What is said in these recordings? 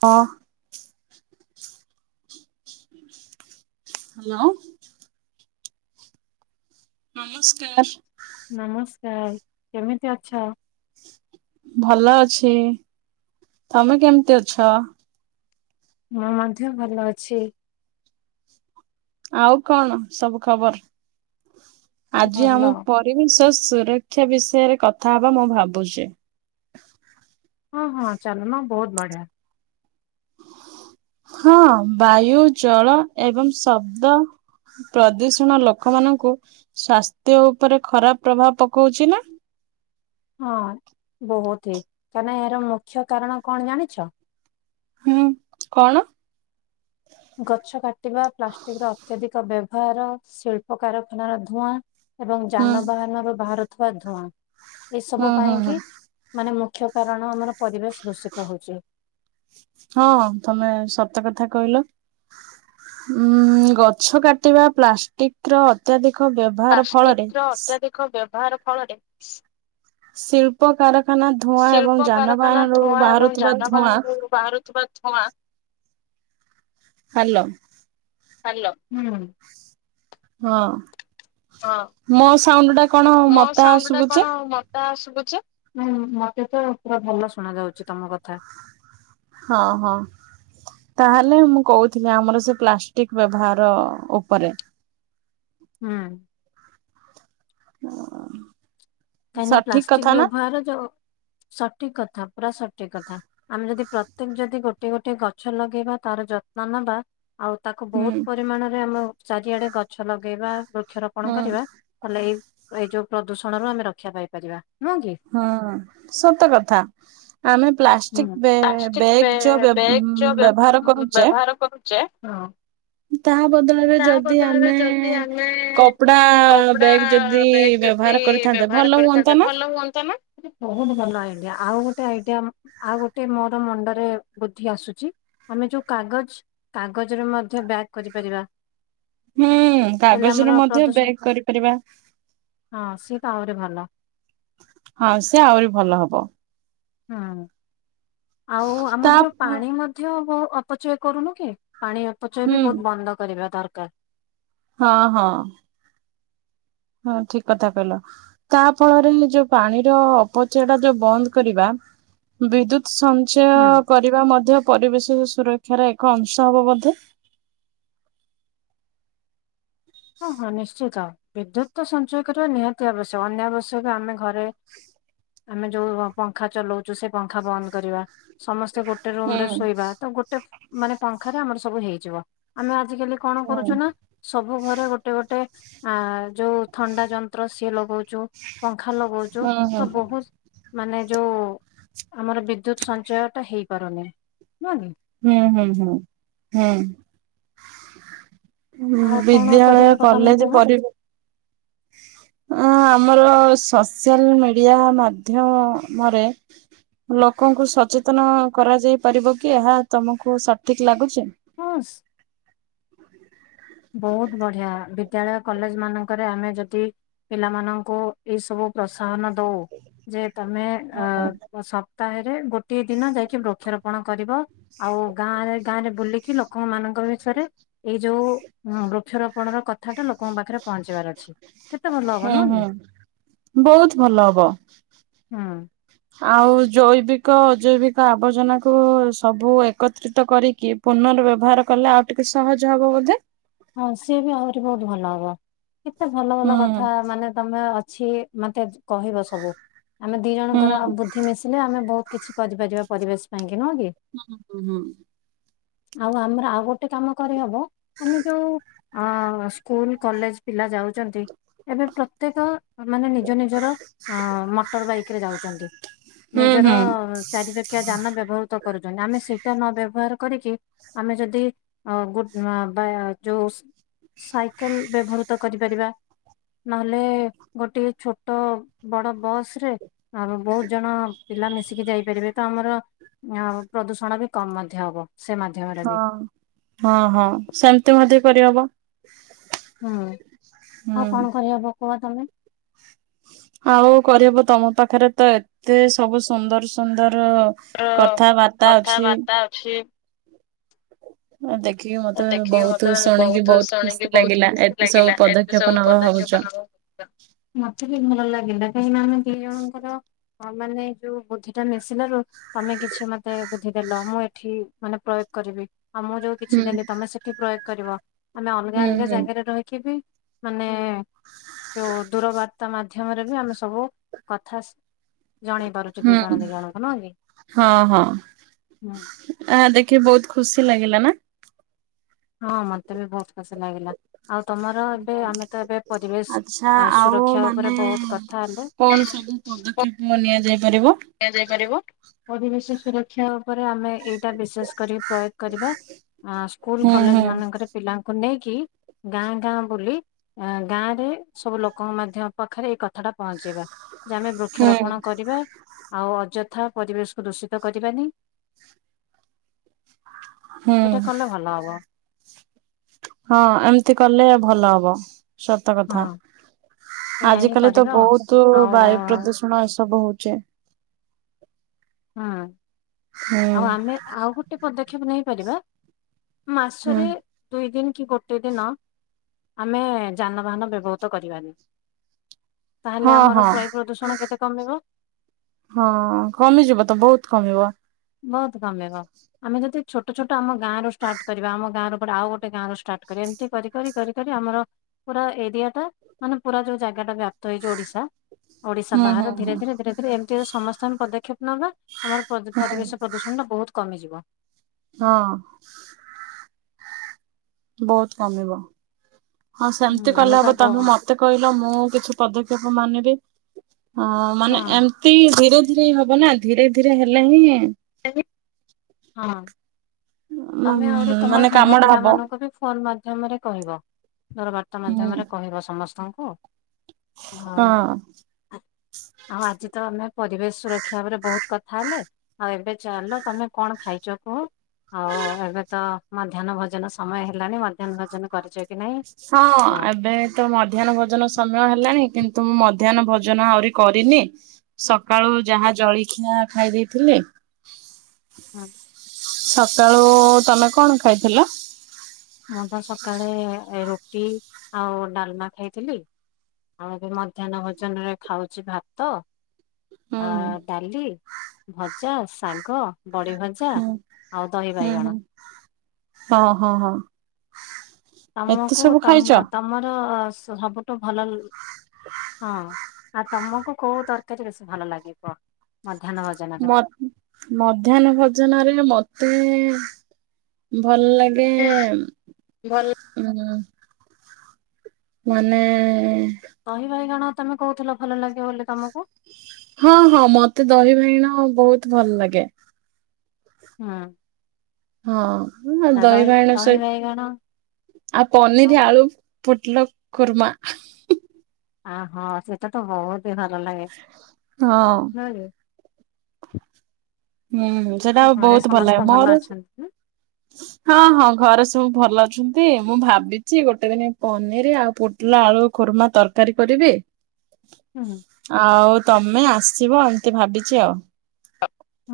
ହଁ ହ୍ୟାଲୋ। ନମସ୍କାର। ନମସ୍କାର କେମିତି ଅଛ? ଭଲ ଅଛି। ତମେ କେମିତି ଅଛ? ମୁଁ ମଧ୍ୟ ଭଲ ଅଛି। ଆଉ କଣ ସବୁ ଖବର? ଆଜି ଭଲ ଆମ ପରିବେଶ ସୁର କ୍ଷା ବିଷୟରେ କଥା ହବା ମୁଁ ଭାବୁଛି। ହଁ ହଁ ଚାଲୁନ ବହୁତ ବଢିଆ। ହଁ ବାୟୁ ଜଳ ଏବଂ ଶବ୍ଦ ପ୍ରଦୂଷଣ ଲୋକମାନଙ୍କୁ ସ୍ଵାସ୍ଥ୍ୟ ଉପରେ ଖରାପ ପ୍ରଭାବ ପକଉଛି ନା? [inaudible] ହଁ ବହୁତିିହି କାହିଁ ନା ଏହାର ମୁଖ୍ୟ କାରଣ କଣ ଜାଣିଛ? ହୁଁ କଣ? ଗଛ କାଟିବା ପ୍ଲାଷ୍ଟିକ ର ଅତ୍ୟଧିକ ବ୍ୟବହାର ଶିଳ୍ପ କାରଖାନାର ଧୂଆଁ ଏବଂ ହୁଁ ଯାନବାହାନରୁ ବାହାରୁଥିବା ଧୂଆଁ। ଏସବୁ ହୁଁ ହୁଁ ପାଇଁ ହୁଁ କି ମାନେ ମୁଖ୍ ମୁଖ୍ୟ କାରଣ ଆମର ପରିବେଶ ଦୂଷିତ ହେଉଛି ହଁ ତମେ ସତ କଥା କହିଲ। ଉଁ ଗଛ କାଟିବା ପ୍ଲାଷ୍ଟିକ ର ଅତ୍ୟାଧିକ କ ବ୍ୟବହାର ଫଳରେ ବାହାର ଫଳରେ? ଶିଳ୍ପ କାରଖାନା ଧୂଆଁ ଶିଳ୍ପ ଏବଂ କାରଖାନା ଯାନବାହାନରୁ ଧୂଆଁ ଏବଂ ବାହାରୁଥିବା ଧୂଆଁ ଯାନବାହାନରୁ ବାହାରୁଥିବା ଧୂଆଁ ହଲୋ। ହ୍ୟାଲ ହୁଁ। ହଁ ହଁ ମୋ ସାଉଣ୍ଡ ଟା କଣ ମତେ ଆ ସୁଭୁଛି? ଶୁଭୁଚି ନାଇ ମତେ ତ ପୁରା ଭଲ ଶୁଣା ଯାଉଛି ତମ କଥା। ହଁ ହଁ। ତାହେଲେ ମୁଁ କହୁଥିଲି ଆମର ସେ ପ୍ଲାଷ୍ଟିକ ବ୍ୟବହାର ଉପରେ। ହୁଁ। ହ। କାହିଁକି ନା ପ୍ଲାଷ୍ଟିକ ବ୍ୟବହାର ଯୋଉ ସଠିକ କଥା ପୁରା ସଠିକ କଥା ଆମେ ଯଦି ପ୍ରତ୍ୟେକ ଯଦି ଗୋଟିଏ ଗୋଟିଏ ଗଛ ଲଗେଇବା ତାର ଯତ୍ନ ନେବା ଆଉ ତାକୁ ହୁଁ ବହୁତ ପରିମାଣରେ ଆମ ଚାରିଆଡେ ଗଛ ଲଗେଇବା ବୃକ୍ଷରୋପଣ କରିବା ତାହଲେ ଏଇ ଏଇ ଯୋଉ ପ୍ରଦୂଷଣ ରୁ ଆମେ ରକ୍ଷା ପାଇପାରିବା। ନୁହଁ କି? ହଁ ସତ କଥା ଆମେ ପ ହୁଁ। ପ୍ଲାଷ୍ଟିକ ପ୍ଲାଷ୍ଟିକ ବେ ବ୍ୟାଗ ଯୋ ବ୍ୟାଗ ଯୋଉ ବ୍ୟ ବ୍ୟବହାର କରୁଚେ ବ୍ୟବହାର କରୁଛେ ହଁ। ହୁଁ ତା ବଦଳରେ ତା ଯଦି ବଦଳରେ ଆମେ ଯଦି ଆମେ କପଡ଼ା କପଡା ବ୍ୟାଗ ଯଦି ବ୍ୟାଗ୍ ଯଦି ବ୍ୟବହାର କରିଥାନ୍ତେ ଭଲ ବ୍ୟବହାର ହୁଅନ୍ତା କରିଥାନ୍ତେ ନା? ଭଲ ହୁଅନ୍ତା ନା [unintelligible] ଆଉ ଗୋଟେ ମୋର ମୁଣ୍ଡରେ ବୁଦ୍ଧି ଆସୁଛି, ଆମେ ଯୋଉ କାଗଜ କାଗଜରେ ମଧ୍ୟ କରିପାରିବା। ହୁଁ, ହେଲେ ଆମର କାଗଜରେ ମଧ୍ୟ ପ୍ରଦୂଷଣ ବେକ୍ କରିପାରିବା। ହଁ ସିଏ ଆହୁରି ଭଲ। ହଁ ସେ ଆହୁରି ଭଲ ହବ। ହଁ ଆଉ ତା ଆମର ଯୋଉ ପାଣି ମଧ୍ୟ ଅପଚୟ କରୁନୁ କି? ପାଣି ଅପଚୟ ହୁଁ ବି ବହୁତ ବନ୍ଦ କରିବା ଦରକାର। ହଁ ହଁ ହଁ ଠିକ କଥା କହିଲ- ତା ଫଳରେ ଯୋଉ ପାଣିର ଅପଚୟ ଟା ଯୋଉ ବନ୍ଦ କରିବା ବିଦ୍ୟୁତ ହୁଁ। ସଞ୍ଚୟ କରିବା ମଧ୍ୟ ପରିବେଶ ସୁରକ୍ଷାର ଏକ ଅଂଶ ହବ ବୋଧେ। ହଁ ହଁ ନିଶ୍ଚିତ ବିଦ୍ୟୁତ ସଞ୍ଚୟ କରିବା ନିହାତି ଆବଶ୍ୟକ ଅନ୍ୟ ଆବଶ୍ୟକ ଆମେ ଘରେ ଆମେ ଯୋଉ ପଙ୍ଖା ଚଲଉଛୁ, ସେ ପଙ୍ଖା ବନ୍ଦ କରିବା। ସମସ୍ତେ ଗୋଟେ ରୁମ ହୁଁ ରେ ଶୋଇବା ତ, ଗୋଟେ ମାନେ ପଙ୍ଖାରେ ଆମର ସବୁ ହେଇଯିବ ଆମେ ଆଜି କାଲି କଣ ହୁଁ କରୁଛୁ ନା ସବୁ ଘରେ ଗୋଟେ ଗୋଟେ ଆ ଯୋଉ ଥଣ୍ଡା ଯନ୍ତ୍ର ସିଏ ଲଗଉଛ ଜଉ ପଙ୍ଖା ଲଗଉଛୁ ହୁଁ ତ ହୁଁ ବହୁତ ମାନେ ଯୋଉ ଆମର ବିଦ୍ୟୁତ ସଞ୍ଚୟ ଟା ହେଇପାରୁନି ନୁହ କି? ହୁଁ ହୁଁ ହୁଁ ହୁଁ ଆଉ ହୁଁ କଣ ବିଦ୍ୟାଳୟ କରିହବ ତମେ କଲେଜ କୁହ ପରିବ ହଁ ଆମର ସୋସିଆଲ ମିଡିଆ ମାଧ୍ୟରେ ଲୋକଙ୍କୁ ସଚେତନ କରାଯାଇ ପାରିବ କି ଏହା ତମକୁ ସଠିକ ଲାଗୁଛି? ହସ୍। ବହୁତ ବଢିଆ, ବିଦ୍ୟାଳୟ କଲେଜ ମାନଙ୍କରେ ଆମେ ଯଦି ପିଲାମାନଙ୍କୁ ଏଇ ସବୁ ପ୍ରସାହନ ଦଉ ଯେ ତମେ ହଁ ଅ ସପ୍ତାହରେ ଗୋ ଦି ଦିନ ଯାଇକି ବୃକ୍ଷରୋପଣ କରିବ ଆଉ ଗାଁ ଗାଁରେ ବୁଲିକି ଲୋକମାନଙ୍କ ବିଷୟରେ ଏଇ ଯୋଉ ବୃକ୍ଷରୋପଣ ର କଥା ଟା ଲୋକଙ୍କ ପାଖରେ ପହଞ୍ଚେଇବାର ଅଛି। କେତେ ଭଲ ହବ ହୁଁ ନୁହଁ କି? ହୁଁ ବହୁତ୍ ଭଲ ହବ, ହୁଁ। ଆଉ ଜୈବିକ ଅଜୈବିକ ଆବର୍ଜନା କୁ ସବୁ ଏକତ୍ରିତ କରିକି ପୂର୍ନବ୍ୟବହାର କଲେ ଆଉ ଟିକେ ସହଜ ହବ ବୋଧେ। ହଁ ସିଏ ବି ଆହୁରି ବହୁତ୍ ଭଲ ହବ କେତେ ଭଲ ହୁଁ ଭଲ କଥା ମାନେ ତମେ ଅ ଛି ମତେ କହିବ ସବୁ ଆମେ ଦି ହୁଁ ଜଣଙ୍କର ବୁଦ୍ଧି ମିଶିଲେ ଆମେ ବହୁତ୍ କିଛି କରିପାରିବା ପରିବେଶ୍ ପାଇଁ। ହୁଁ ହୁଁ ହୁଁ। ଆଉ ଆମର ଆଉ ଗୋଟେ କାମ କରିହବ, ଆମେ ଯୋଉ ଆ ସ୍କୁଲ କଲେଜ ପିଲା ଯାଉଚନ୍ତି ଏବେ ପ୍ରତ୍ୟେକ ମାନେ ନିଜ ନିଜର ଆ ମଟର ବାଇକରେ ଯାଉଚନ୍ତି। ହୁଁ ନିଜର ହଁ। ଚାରିଚକିଆ ଯାନ ବ୍ୟବହୃତ କରୁଚନ୍ତି ଆମେ ସେ ଟା ନ ବ୍ୟବହାର କରିକି ଆମେ ଯଦି ଅ ଗୋ ଉଁ ଆ ଯୋଉ ସାଇକେଲ୍ ବ୍ୟବହୃତ କରିପାରିବା। ନହେଲେ ଗୋଟିଏ ଛୋଟ ବଡ ବସ୍ ରେ ଆଉ ବହୁତ୍ ଜଣ ପିଲା ମିଶିକି ଯାଇପାରିବେ ତ ଆମର ଆଁଉଁ ପ୍ରଦୂଷଣ ବି କମ୍ ମଧ୍ୟ ହବ। ସେ ମାଧ୍ୟମରେ ହଁ ବି ହଁ ହଁ ସେମିତି ମଧ୍ୟ କରିହବ। ହୁଁ ଆଉ ହୁଁ କଣ କରିହବ କୁହ ତମେ? ଆଉ କରିବୁ, ତମ ପାଖରେ ତ ଏତେ ସବୁ ସୁନ୍ଦର ସୁନ୍ଦର ଅ କଥାବାର୍ତ୍ତା ଅଛି। କଥାବାର୍ତ୍ତା ଅଛି ଦେଖିକି ମତେ ଦେଖିକି ବହୁତ ମତେ ଶୁଣିକି ବହୁତୁ ବହୁତ ଶୁଣିକି ଖୁସି ବହୁତ୍ ଲାଗିଲା ଖୁସି ଏତେ ସବୁ ଲାଗିଲା ଏତେ ପଦକ୍ଷେପ ସବୁ ନବା ଭାବୁଛ। ପଦକ୍ଷେପ [unintelligible] ମତେ ବି ଭଲ ଲାଗିଲା କାହିଁକିନା ଆମେ ଦି ଜଣଙ୍କର ହଁ ମାନେ ଯୋଉ ବୁଦ୍ଧି ଟା ମିଶିଲାରୁ ତମେ କିଛି ମତେ ବୁଦ୍ଧି ଦେଲ ମୁଁ ଏଠି ମାନେ ପ୍ରୟୋ କରିବି ଆମ ଯୋଉ ହୁଁ। କିଛି ଦେଲି ତମେ ସେଠି ପ୍ରୟୋଗ କରିବ ଆମେ ଅଲଗା ହୁଁ ଅଲଗା ହୁଁ ଜାଗାରେ ରହିକି ବି ମାନେ ଯୋଉ ଦୂରବାର୍ତ୍ତା ମାଧ୍ୟମରେ ବି ଆମେ ସବୁ କଥା ଜଣେଇ ପାରୁଚୁ ଦି ଜଣ ହୁଁ ଦି ଜଣଙ୍କୁ ନୁହଁକି। ଆ ଦେଖିବି ବହୁତ୍ ଖୁସି ଲାଗିଲା ନା? ହଁ ମତେ ବି ବହୁତ ଖୁସି ଲାଗିଲା। ଆଉ ତମର ଏବେ ଆମେ ତ ଏବେ ପରିବେଶ୍ ଆଚ୍ଛା ଆଉ ସୁରକ୍ଷା ଉପରେ ବହୁତ୍ କଥା ହେଲେ। କୁ ପଦକ୍ଷେପ ନିଆଯାଏ। ନିଆଯାଇ ପାରିବ, ପରିବେଶ ସୁରକ୍ଷା ଉପରେ ଆମେ ଏଇଟା ବିଶେଷ କରି ପ୍ରୟୋଗ କରିବା ଆ ସ୍କୁଲ ହୁଁ କଲେଜ ହୁଁ ମାନଙ୍କରେ ପିଲାଙ୍କୁ ନେଇକି ଗାଁ ଗାଁ ବୁଲି ଆ ଗାଁ ରେ ସବୁ ଲୋକଙ୍କ ମାଧ୍ୟ ପଖରେ ଏଇ କଥାଟା ପହଞ୍ଚେଇବା। ଯେ ଆମେ ହୁଁ ବୃକ୍ଷରୋପଣ କରିବା। ଆଉ ଅଯଥା ପରିବେଶକୁ ଦୂଷିତ କରିବାନି। ହୁଁ ଏଇଟା କଲେ ଭଲ ହବ। ହଁ ଏମିତି କଲେ ଭଲ ହବ। ସତ ହଁ କଥା ଏଇଆ ହିଁ ଆଜିକାଲି ତ କରିବା ଆଉ। ବହୁତୁ ବାୟୁ ଆଉ ପ୍ରଦୂଷଣ ଏସବୁ ଚେ। ହଁ ହୁଁ ଆଉ ଆମେ ଆଉ ଗୋଟେ ପଦକ୍ଷେପ ନେଇପାରିବା। ହୁଁ ମାସରେ ଦୁଇ ଦିନ୍। କି ଗୋଟେ ଦିନ ଆମେ ଯାନବାହାନ ବ୍ୟବହୁତ କରିବାନି। ତାହେଲେ ହଁ ଆମର ହଁ ବାୟୁ ପ୍ରଦୂଷଣ କେତେ କମିବ? ହଁ କମିଯିବ ତ ବହୁତ୍ କମିବ। ବହୁତ୍ କମିବ ଆମେ ଯଦି ଛୋଟ ଛୋଟ ଆମ ଗାଁରୁ ଷ୍ଟାର୍ଟ କରିବା ଆମ ଗାଁର ପରେ ଆଉ ଗୋଟେ ଗାଁରୁ ଷ୍ଟାର୍ଟ କରି ଏମିତି କରି କରି କରି କରି ଆମର ପୁରା ଏରିଆ ଟା ମାନେ ପୁରା ଯୋଉ ଜାଗାଟାବି ଆ ତ ଏଇ ଯୋଉ ଓଡିଶା ଓଡିଶା ହୁଁ ହୁଁ ବାହାର ଧୀରେ ହୁଁ। ଧୀରେ ଧୀରେ ଧୀରେ ଏମିତି ସମସ୍ତଙ୍କ ପଦକ୍ଷେପ ନବା ଆମର ପ୍ରଦୁ ପରିବେଶ ପ୍ରଦୂଷଣ ଟା ବହୁତ୍ କମିଯିବ। ହଁ। ବହୁତ୍ କମିବ ହଁ ହୁଁ ସେମିତି ଆମେ କଲେ ତ ହବ ତମେ ହଁ ମତେ କହିଲ ମୁଁ କିଛି ପଦ ଶିକ୍ଷ ମାନେ ବି ମାନେ ଏମତି ଧୀରେ ଧିରେ ହବ ନା ଧୀରେ ଧୀରେ ହେଲେ ହିଁ ହଁ। ତମେ ଆହୁରି ମାନେ ତମରସାଙ୍ଗ କାମଟା ପିଲା ହବ ମାନଙ୍କୁ ବି ଫୋନ ମା ଧ୍ୟମ ରେ କହିବ ଧର ବାର୍ତ୍ତା ହୁଁ ମାଧ୍ୟମରେ କହିବ ସମସ୍ତଙ୍କୁ। ଆଉ ହଁ। ଆଉ ଆଜି ତ ଆମେ ପରିବେଶ ସୁରକ୍ଷା ଉପରେ ବହୁତ କଥା ହେଲେ। ଆଉ ଏବେ ଚାଲ ତମେ କଣ ଖାଇଛ କୁହ? ହଉ ହଉ ଏବେ ତ ମଧ୍ୟାହ୍ନ ଭୋଜନ ସମୟ ହେଲାଣି ମଧ୍ୟାହ୍ନ ଭୋଜନ କରିଚ ହଁ ଏବେ ତ ମଧ୍ୟାହ୍ନ ଭୋଜନ ସମୟ ହେଲାଣି କିନ୍ତୁ ମୁଁ ମ ମଧ୍ୟାହ୍ନ ଭୋଜନ ଆହୁରି କରିନି ସକାଳୁ ଯାହା ଜଳଖିଆ ଖାଇ ଦେଇଥିଲେ ହ [inaudible] ହଁ [inaudible] ସକାଳୁ ତମେ କଣ ଖାଇଥିଲ? ମୁଁ ତ ସକାଳେ ରୁଟି ଆଉ ଡାଲମା ଖାଇଥିଲି। ଆଉ ଏବେ ମଧ୍ୟାହ୍ନ ଭୋଜନ ରେ ଖାଉଛି ଭାତ ହୁଁ ଆ ଡାଲି, ଭଜା, ଶାଗ, ବଡ଼ି ଭଜା ହୁଁ ଆଉ ହୁଁ ହୁଁ ଦହିିବାଇଗଣ। ହଁ ହଁ ହଁ। ଏତେ ତମକୁ ସବୁ ତମ ଖାଇଛ? ତମର ସବୁଠୁ ଭ ଲୁ ହଁ। ଆଉ ତମୁକୁ କୋଉ ତରକାରୀ ବେଶୀ ଭଲ ଲାଗିବ? ମଧ ମଧ୍ୟାହ୍ନ ଭୋଜୋନରେ ମ ମତେ ଭଲ ଲାଗେ ଭଲ ଉଁ ମାନେ ଦହି ବାଇଗଣ ତମେ କୋହୁଥୁଲ ଭଲ ଲାଗେ ବୋଲି ତମୁକୁ? ହଁ ହଁ ମତେ ଦହି ବାଇଇଣ ବୋହୁତ ଭଲ ଲାଗେ। ହୁଁ। ହଁ ମୁଁ ତା ଦହି ବାଇଗଣ ଦହି ସହି ବାଇଗଣ ଆଉ ପନିରି ଆଳୁ ପୋଟୋଲୋ କୁର୍ମା। ଆଁ ହଁ ସେଟା ତ ବୋହୁତ ହିଁ ଭଲ ଲାଗେ ହଁ ନା କି। [inaudible] ହୁଁ ସେଟା ଘରେ ବୋହୁତ ଭଲ ଲାଗିବ ସମସ୍ତେ ମୋରୋ ଅଛନ୍ତି ନା? ହଁ ହଁ ଘର ସବୁ ଭଲ ଅଛନ୍ତି ମୁଁ ଭାବିଛି ଗୋଟେ ଦିନି ପନିରି ଆଉ ପୋଟଲୋ ଆଳୁ କୁର୍ମା ତରକାରୀ କରି ବି ହୁଁ ଆଉ ତମେ ଆସିବ ଏମିତି ଭାବିଛି ଆଉ।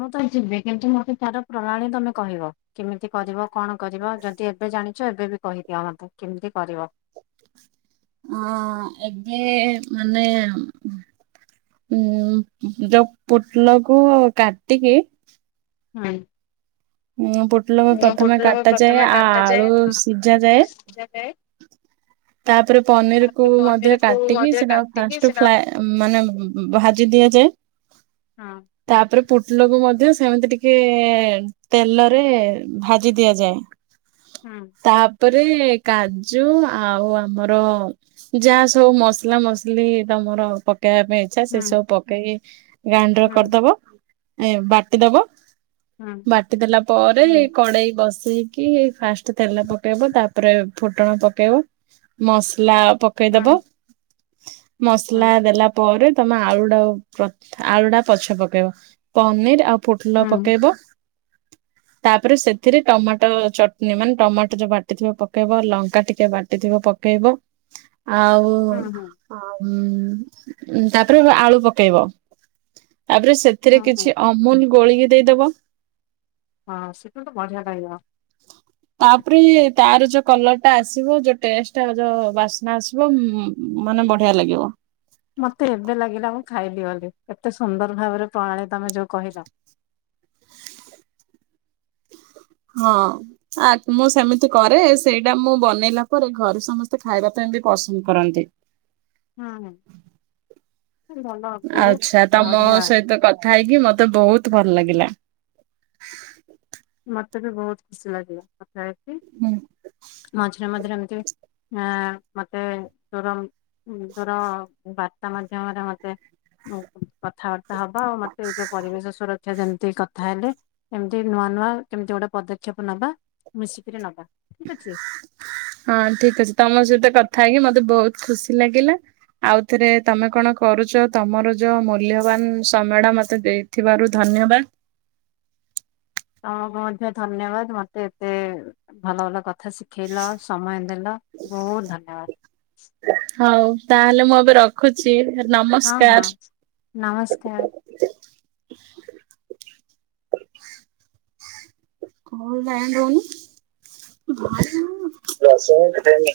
ମୁଁ ତ ଯିବି କିନ୍ତୁ ମୋତେ ତାର ପ୍ରଣାଳୀ ତମେ କହିବ କେମିତି କରିବ? କଣ କରିବ? ଯଦି ଏବେ ଜାଣିଛ ଏବେ ବି କହିଦିଅ ମତେ କେମିତି କରିବ? ଅଁ ଏବେ ମାନେ ଉଁ ଯୋଉ ପୋଟଲୋ କୁ କାଟିକି [unintelligible] ଉଁ ପୋଟଲୋ ପ୍ରଥମେ ପୋଟଳ କାଟାଯାଏ। ପ୍ରଥମେ ଆଳୁ କାଟାଯାଏ ସିଝା ଯାଏ। ମଜା ଥାଏ ତାପରେ ପନିରିକୁ ତାପରେ ମଧ୍ୟ ପନିରକୁ କାଟିକି ମଝିରେ ସେଟା କାଟିକି ଫାଷ୍ଟ ସେଟା ପ୍ଲାଏ ଉଁ ମାନେ ଭାଜିି ଦି ଦିଆଯାଏ ତାପରେ ପୁ ଟୋଲୋକୁ ମଧ୍ୟ ସେମିତି ଟିକେ ତେଲରେ ଭାଜି ଦିଆଯାଏ। ହୁଁ। ପରେ କାଜୁ ଆ ଆଉ ଆମର ଯାହା ସବୁ ମସଲା ମସଲି ତମର ପ ପକେଇବା ପାଇଁ ଇଛା ସେ ସବୁ ପକେଇକି ଗାଇଣ୍ଡର କରିଦବ ଏଁ ବାଟିଦବ। ବାଟି ଦେଲା ପରେ କଡେଇ ବସ ଦେଇକି ଫାଷ୍ଟ ତେଲ ପକେଇବ ତାପରେ ଫୁଟଣ ପକେଇବ ମସଲା ପକେଇଦବ। ମସଲା ଦେଲା ପରେ ତମେ ଆଳୁ ଟାକୁ ପ୍ର ଆଳୁଟା ପଛେ ପକେଇବ ପନିର ଆଉ ପୋଟୋଲ ପକେଇବ। ତାପରେ ସେଥିରେ ଟମାଟ ଚଟନୀ ମାନେ ଟମାଟ ଯୋଉ ବାଟିଥିବ ପକେଇବ ଲଙ୍କା ଟିକେ ବାଟି ଥିବ ପକେଇବ ଆଉ ଆଉ ଉଁ ତାପରେ ଆଳୁ ପକେଇବ। ତାପରେ ସେଥିରେ କିଛି ଅମୁଲୁ ଗୋଳେଇକି ଦେଇଦବ। ହଁ ସେଟା ତ ବଢିଆ ଲାଗିବ। ତାପରେ ତାର ଯୋଉ କଲରଟା ଆସିବ ଯୋ ଟେଷ୍ଟ ଆଉ ଯୋଉ ବାସ୍ନା ଆସିବ ଉଁମ୍ ମାନେ ବଢିଆ ଲାଗିବ। ମତେ ଏବେ ଲାଗିଲାମ। ଖାଇବି ବୋଲି ଏତେ ସୁନ୍ଦର ଭାବରେ ପ୍ରଣାଳୀ ତମେ ଯୋଉ କହିଲ। ହଁ ଆ ମୁଁ ସେମିତି କରେ ସେଇଡ଼ା ମୁଁ ବନେଇଲା ପରେ ଘରେ ସମସ୍ତେ ଖାଇବା ପା ବି ପସନ୍ଦ କରନ୍ତି। ହୁଁ ହୁଁ। ଭଲ ଆଛା ବହୁତ ତମ ବଢିଆ ସହିତ କଥା ହେଇକି ମତେ ବୋହୁ ତୁ ଭଲ ଲାଗିଲା। ମତେ ବି ବୋହୁତୁ ଖୁସି ଲାଗିଲା କଥା ହେଇକି ହୁଁ। ମଝିରେ ମଝିରେ ଏମିତି ଆଁ ମତେ ତୋରୋ ମ୍ ଉଁ ତୋରୋ ବାର୍ତ୍ତା ମାଧ୍ୟମରେ ମତେ କଥାବାର୍ତ୍ତା ହବା। ଆଉ ମତେ ଏ ଯୋଉ ପରିବେଶ ସୁରକ୍ଷା ଯେମିତି କଥା ହେଲେ ଏମିତି ନୂଆ ନୂଆ କେମିତି ଗୋଟେ ପଦକ୍ଷେପ ନବା, ମିଶିକିରି ନବା। ଠିକ ଅଛି। ହଁ ଠିକ ଅଛି ତମ ସହିତ କଥା ହେଇକି ମତେ ବୋହୁତ ଖୁସି ଲାଗିଲା। ଆଉ ଥରେ ତମେ କଣ କରୁଚ, ତମର ଯୋଉ ମୂଲ୍ୟବାନ ସମୟଟା ମତେ ଦେଇଥିବାରୁ ଧନ୍ ଧନ୍ୟବାଦ। ତମକୁ ମଧ୍ୟ ଧନ୍ୟବାଦ ମତେ ଏତେ ଭଲ ଭଲ କ କଥା ଶିଖେଇଲ ଆଉ ସମୟ ଦେଲ ବୋହୁତ ଧନ୍ୟବାଦ। ହୋଉ ତାହେଲେ ମୁଁ ଏବେ ରଖୁଛି। ହଁ ହଁ ନମସ୍କାର। ନମସ୍କାର। କଣ ପାଇଁ କୋଉନୁ ଭାରି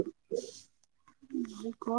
ଦେ କଣ ପା